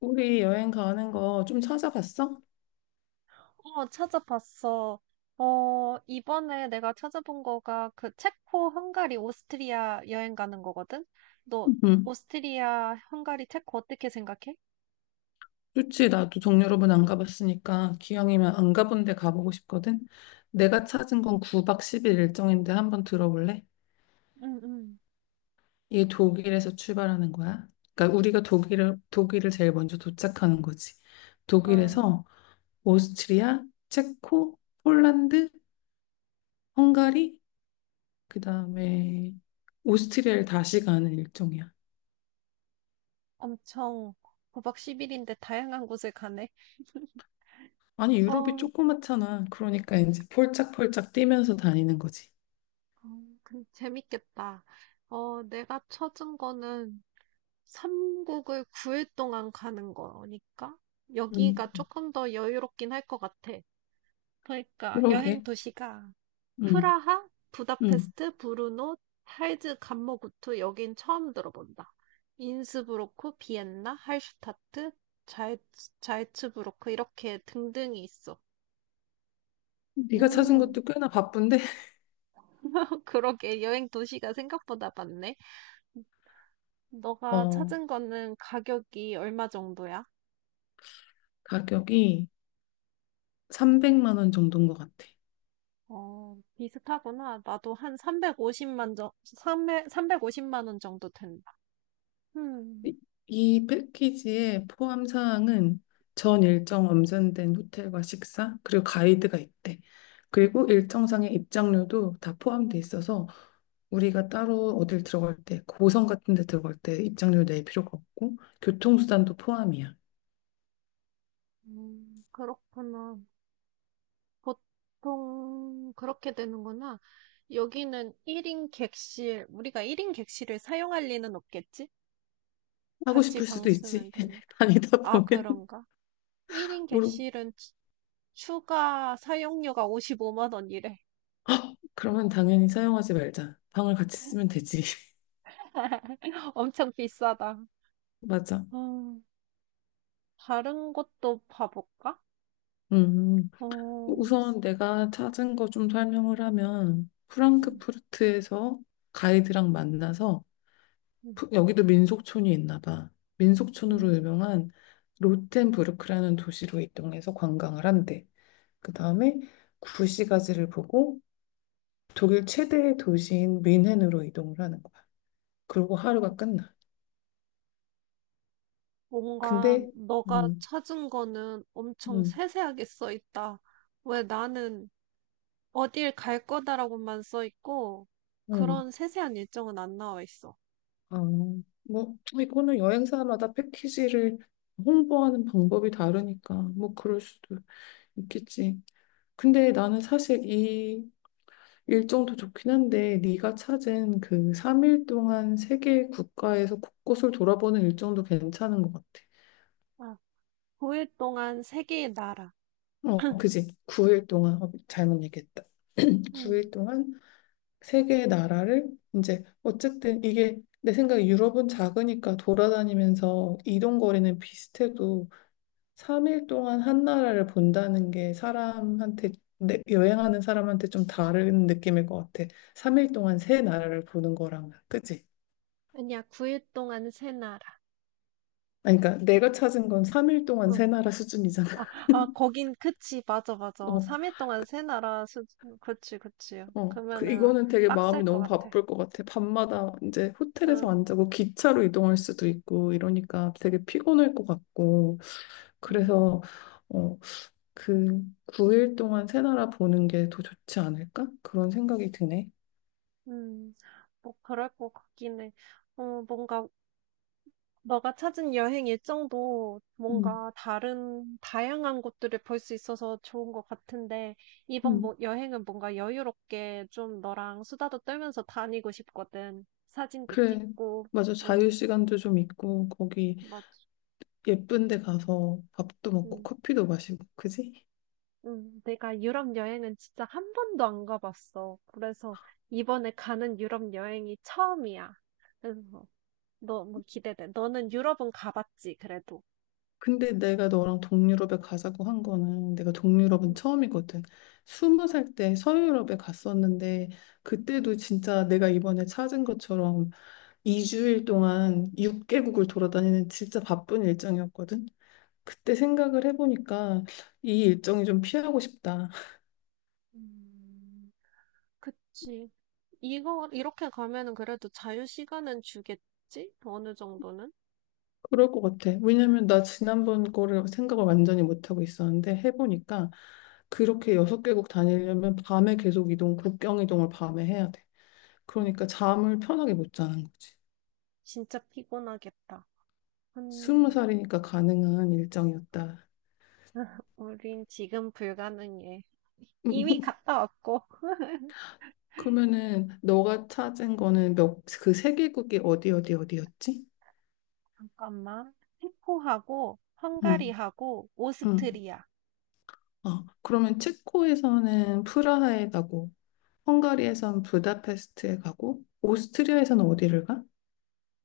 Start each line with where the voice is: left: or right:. left: 우리 여행 가는 거 좀 찾아봤어?
right: 어, 찾아봤어. 어, 이번에 내가 찾아본 거가 그 체코, 헝가리, 오스트리아 여행 가는 거거든? 너
left: 응.
right: 오스트리아, 헝가리, 체코 어떻게 생각해?
left: 좋지. 나도 동유럽은안 가봤으니까 기왕이면 안 가본 데 가보고 싶거든. 내가 찾은 건 9박 10일 일정인데 한번 들어볼래?
right: 응, 응.
left: 이게 독일에서 출발하는 거야. 그러니까 우리가 독일을 제일 먼저 도착하는 거지.
right: 아,
left: 독일에서 오스트리아, 체코, 폴란드, 헝가리, 그다음에 오스트리아를 다시 가는 일정이야.
right: 엄청 구박1일인데 다양한 곳을 가네.
left: 아니, 유럽이
right: 어,
left: 조그맣잖아. 그러니까 이제 폴짝폴짝 뛰면서 다니는 거지.
right: 그, 재밌겠다. 어, 내가 찾은 거는 3국을 9일 동안 가는 거니까
left: 음,
right: 여기가 조금 더 여유롭긴 할 것 같아. 그러니까 여행
left: 그러게.
right: 도시가
left: 응,
right: 프라하,
left: 응.
right: 부다페스트, 브루노, 할즈, 감모구트 여긴 처음 들어본다. 인스브로크, 비엔나, 할슈타트, 자이, 자이츠부르크 이렇게 등등이 있어.
left: 네가 찾은
right: 오,
left: 것도 꽤나 바쁜데,
right: 그러게 여행 도시가 생각보다 많네. 너가
left: 어,
right: 찾은 거는 가격이 얼마 정도야?
left: 가격이 300만 원 정도인 것 같아.
right: 어, 비슷하구나. 나도 한 350만 350만 원 정도 된다. 음,
left: 이, 이 패키지의 포함 사항은 전 일정 엄선된 호텔과 식사, 그리고 가이드가 있대. 그리고 일정상의 입장료도 다 포함돼 있어서 우리가 따로 어딜 들어갈 때, 고성 같은 데 들어갈 때 입장료 낼 필요가 없고, 교통수단도 포함이야.
right: 그렇구나. 보통 그렇게 되는구나. 여기는 1인 객실, 우리가 1인 객실을 사용할 리는 없겠지?
left: 하고
right: 같이
left: 싶을
right: 방
left: 수도
right: 쓰면
left: 있지.
right: 되니까.
left: 다니다
right: 아,
left: 보면
right: 그런가? 1인
left: 모르고
right: 객실은 추가 사용료가 55만 원이래.
left: 헉, 그러면 당연히 사용하지 말자. 방을 같이 쓰면 되지.
right: 엄청 비싸다.
left: 맞아.
right: 음, 다른 곳도 봐볼까?
left: 음,
right: 어,
left: 우선 내가 찾은 거 좀 설명을 하면
right: 음,
left: 프랑크푸르트에서 가이드랑 만나서
right: 음,
left: 여기도 민속촌이 있나 봐. 민속촌으로
right: 음.
left: 유명한 로텐부르크라는 도시로 이동해서 관광을 한대. 그 다음에 구시가지를 보고 독일 최대의 도시인 뮌헨으로 이동을 하는 거야. 그리고 하루가
right: 음.
left: 끝나.
right: 뭔가
left: 근데
right: 너가
left: 음,
right: 찾은 거는 엄청
left: 음,
right: 세세하게 써 있다. 왜 나는 어딜 갈 거다라고만 써 있고,
left: 음,
right: 그런 세세한 일정은 안 나와 있어.
left: 아, 뭐 이거는 여행사마다 패키지를 홍보하는 방법이 다르니까 뭐 그럴 수도 있겠지. 근데 나는 사실 이 일정도 좋긴 한데 네가 찾은 그 3일 동안 세계 국가에서 곳곳을 돌아보는 일정도 괜찮은 것 같아.
right: 아, 9일 동안 3개의 나라.
left: 어, 그지? 9일 동안, 잘못 얘기했다.
right: 음,
left: 9일 동안 3개의 나라를 이제 어쨌든 이게 내 생각에 유럽은 작으니까 돌아다니면서 이동 거리는 비슷해도 3일 동안 한 나라를 본다는 게 사람한테 여행하는 사람한테 좀 다른 느낌일 것 같아. 3일 동안 세 나라를 보는 거랑 그치?
right: 아니야, 9일 동안 세 나라.
left: 아니, 그러니까 내가 찾은 건 3일 동안 세 나라 수준이잖아.
right: 아, 아, 거긴, 그치, 맞아, 맞아.
left: 어,
right: 3일 동안 세 나라 그치, 그치.
left: 어. 그
right: 그러면은
left: 이거는 되게
right: 빡셀
left: 마음이
right: 것
left: 너무
right: 같아.
left: 바쁠 것 같아. 밤마다 이제 호텔에서
right: 응,
left: 안 자고 기차로 이동할 수도 있고 이러니까 되게 피곤할 것 같고.
right: 응,
left: 그래서 어, 그 9일 동안 새 나라 보는 게 더 좋지 않을까? 그런 생각이 드네.
right: 응. 뭐, 그럴 것 같긴 해. 어, 뭔가, 너가 찾은 여행 일정도
left: 음,
right: 뭔가 다른, 다양한 곳들을 볼 수 있어서 좋은 것 같은데, 이번
left: 음.
right: 뭐, 여행은 뭔가 여유롭게 좀 너랑 수다도 떨면서 다니고 싶거든. 사진도
left: 그래.
right: 찍고,
left: 맞아. 자유
right: 응,
left: 시간도 좀 있고 거기
right: 맞아.
left: 예쁜 데 가서 밥도 먹고
right: 응.
left: 커피도 마시고 그지?
right: 내가 유럽 여행은 진짜 한 번도 안 가봤어. 그래서 이번에 가는 유럽 여행이 처음이야. 그래서 너무 기대돼. 너는 유럽은 가봤지, 그래도.
left: 근데 내가 너랑 동유럽에 가자고 한 거는 내가 동유럽은
right: 음,
left: 처음이거든. 20살 때 서유럽에 갔었는데 그때도 진짜 내가 이번에 찾은 것처럼 2주일 동안 6개국을 돌아다니는 진짜 바쁜 일정이었거든. 그때 생각을 해보니까 이 일정이 좀 피하고 싶다.
right: 음, 그치. 이거, 이렇게 가면은 그래도 자유 시간은 주겠지? 어느 정도는?
left: 그럴 것 같아. 왜냐면 나 지난번 거를 생각을 완전히 못하고 있었는데 해보니까 그렇게 6개국 다니려면 밤에 계속 이동, 국경 이동을 밤에 해야 돼.
right: 어,
left: 그러니까 잠을 편하게 못 자는 거지.
right: 진짜 피곤하겠다.
left: 스무
right: 음,
left: 살이니까 가능한 일정이었다.
right: 우린 지금 불가능해. 이미 갔다 왔고.
left: 그러면은 너가 찾은 거는 몇, 그 3개국이 어디 어디 어디였지?
right: 잠깐만. 체코하고
left: 응,
right: 헝가리하고
left: 응.
right: 오스트리아.
left: 어, 그러면 체코에서는 프라하에 가고 헝가리에선 부다페스트에 가고 오스트리아에서는 어디를 가?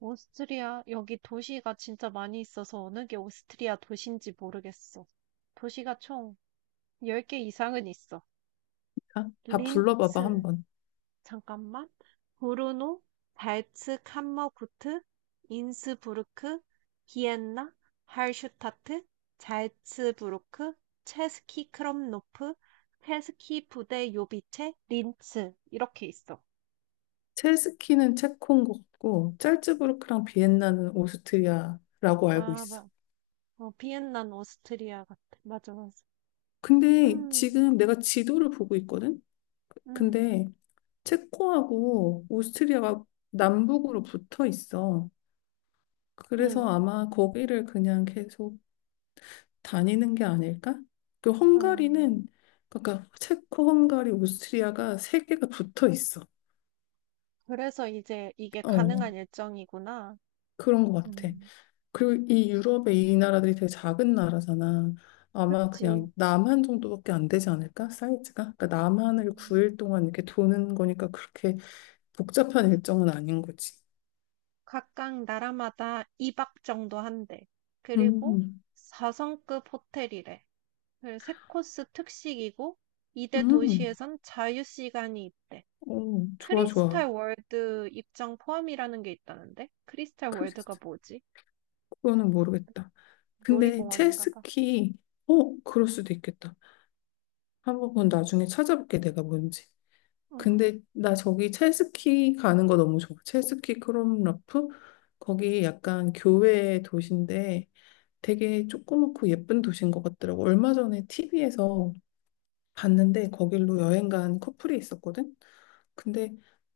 right: 오스트리아, 여기 도시가 진짜 많이 있어서 어느 게 오스트리아 도시인지 모르겠어. 도시가 총 10개 이상은 있어.
left: 다 불러봐봐
right: 린츠,
left: 한번.
right: 잠깐만. 브루노, 발츠 캄머구트, 인스부르크, 비엔나, 할슈타트, 잘츠부르크, 체스키 크롬노프, 체스키 부데 요비체, 린츠. 이렇게 있어.
left: 체스키는 체코인 것 같고 짤츠부르크랑 비엔나는 오스트리아라고 알고
right: 아,
left: 있어.
right: 맞. 어, 비엔나는 오스트리아 같아. 맞아, 맞아.
left: 근데
right: 음,
left: 지금 내가 지도를 보고 있거든?
right: 음.
left: 근데 체코하고 오스트리아가 남북으로 붙어 있어. 그래서
right: 음,
left: 아마 거기를 그냥 계속 다니는 게 아닐까? 그
right: 음.
left: 헝가리는 그러니까 체코, 헝가리, 오스트리아가 3개가 붙어 있어.
right: 그래서 이제 이게
left: 어,
right: 가능한 일정이구나.
left: 그런 것 같아.
right: 음,
left: 그리고 이 유럽의 이 나라들이 되게 작은 나라잖아. 아마
right: 그치.
left: 그냥 남한 정도밖에 안 되지 않을까? 사이즈가? 그러니까 남한을
right: 음.
left: 9일 동안 이렇게 도는 거니까 그렇게 복잡한 일정은 아닌 거지.
right: 각각 나라마다 2박 정도 한대. 그리고
left: 음,
right: 4성급 호텔이래. 3코스 특식이고, 이
left: 음,
right: 대
left: 음.
right: 도시에선 자유시간이 있대.
left: 어, 좋아,
right: 크리스탈
left: 좋아.
right: 월드 입장 포함이라는 게 있다는데? 크리스탈
left: 그,
right: 월드가 뭐지?
left: 그거는 모르겠다. 근데
right: 놀이공원인가 봐.
left: 체스키, 그럴 수도 있겠다. 한번 그건 나중에 찾아볼게, 내가 뭔지.
right: 어,
left: 근데 나 저기 첼스키 가는 거 너무 좋아. 첼스키 크롬라프? 거기 약간 교외 도시인데 되게 조그맣고 예쁜 도시인 것 같더라고. 얼마 전에 TV에서 봤는데 거길로 여행 간 커플이 있었거든? 근데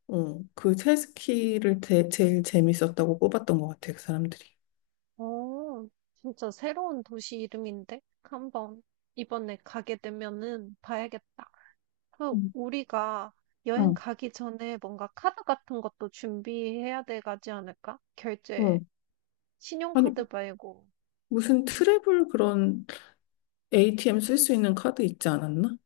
left: 그 첼스키를 제일 재밌었다고 뽑았던 것 같아, 그 사람들이.
right: 어, 진짜 새로운 도시 이름인데? 한 번 이번에 가게 되면은 봐야겠다. 그,
left: 음,
right: 우리가 여행
left: 어.
right: 가기 전에 뭔가 카드 같은 것도 준비해야 돼 가지 않을까? 결제,
left: 어. 아니,
right: 신용카드 말고.
left: 무슨 트래블 그런 ATM 쓸 수 있는 카드 있지 않았나?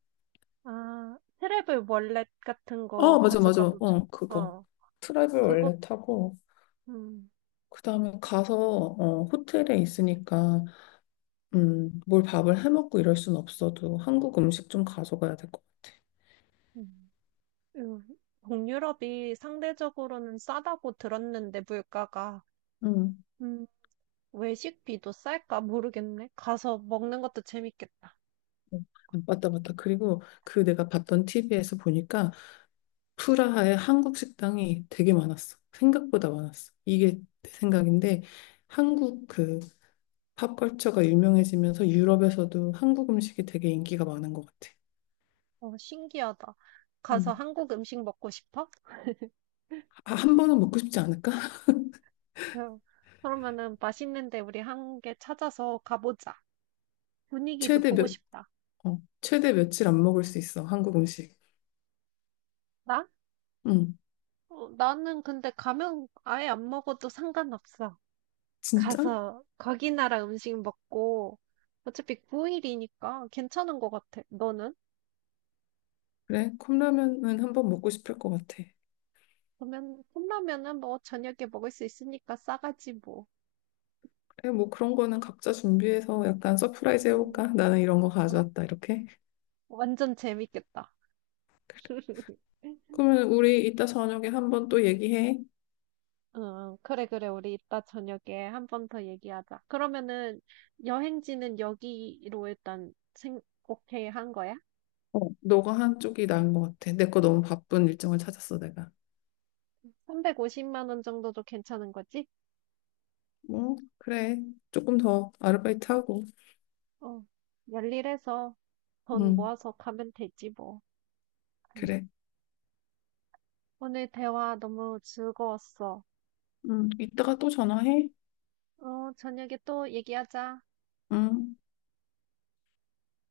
right: 아, 트래블 월렛 같은 거
left: 아, 맞아, 맞아.
right: 가져가도 좋.
left: 어, 그거.
right: 어,
left: 트래블
right: 그것.
left: 원래 타고
right: 음,
left: 그다음에 가서 호텔에 있으니까 뭘 밥을 해 먹고 이럴 순 없어도 한국 음식 좀 가져가야 될 것 같아.
right: 음, 음. 동유럽이 상대적으로는 싸다고 들었는데, 물가가.
left: 음.
right: 외식비도 쌀까 모르겠네. 가서 먹는 것도 재밌겠다.
left: 맞다, 맞다. 그리고 그 내가 봤던 TV에서 보니까 프라하에 한국 식당이 되게 많았어. 생각보다 많았어. 이게 내 생각인데 한국 그 팝컬처가 유명해지면서 유럽에서도 한국 음식이 되게 인기가 많은 것 같아.
right: 어, 신기하다. 가서
left: 음.
right: 한국 음식 먹고 싶어?
left: 아, 한 번은 먹고 싶지 않을까?
right: 그 그러면은 맛있는데 우리 1개 찾아서 가보자. 분위기도
left: 최대
right: 보고
left: 몇,
right: 싶다.
left: 최대 며칠 안 먹을 수 있어, 한국 음식.
right: 나?
left: 응.
right: 어, 나는 근데 가면 아예 안 먹어도 상관없어.
left: 진짜?
right: 가서 거기 나라 음식 먹고 어차피 9일이니까 괜찮은 것 같아. 너는?
left: 그래? 컵라면은 한번 먹고 싶을 것 같아.
right: 그러면 컵라면은 뭐 저녁에 먹을 수 있으니까 싸가지 뭐.
left: 그래, 뭐 그런 거는 각자 준비해서 약간 서프라이즈
right: 음.
left: 해볼까? 나는 이런 거
right: 어,
left: 가져왔다, 이렇게.
right: 완전 재밌겠다.
left: 그러면 우리 이따 저녁에 한번 또 얘기해.
right: 응, 그래, 그래. 우리 이따 저녁에 한번 더 얘기하자. 그러면은 여행지는 여기로 일단 오케이 한 거야?
left: 어, 너가 한쪽이 나은 것 같아. 내 거 너무 바쁜 일정을 찾았어, 내가.
right: 350만 원 정도도 괜찮은 거지?
left: 뭐, 그래. 조금 더 아르바이트 하고.
right: 어, 열일해서 돈
left: 응,
right: 모아서 가면 되지 뭐. 음.
left: 그래.
right: 오늘 대화 너무 즐거웠어.
left: 응, 이따가 또 전화해.
right: 어, 저녁에 또 얘기하자.
left: 응.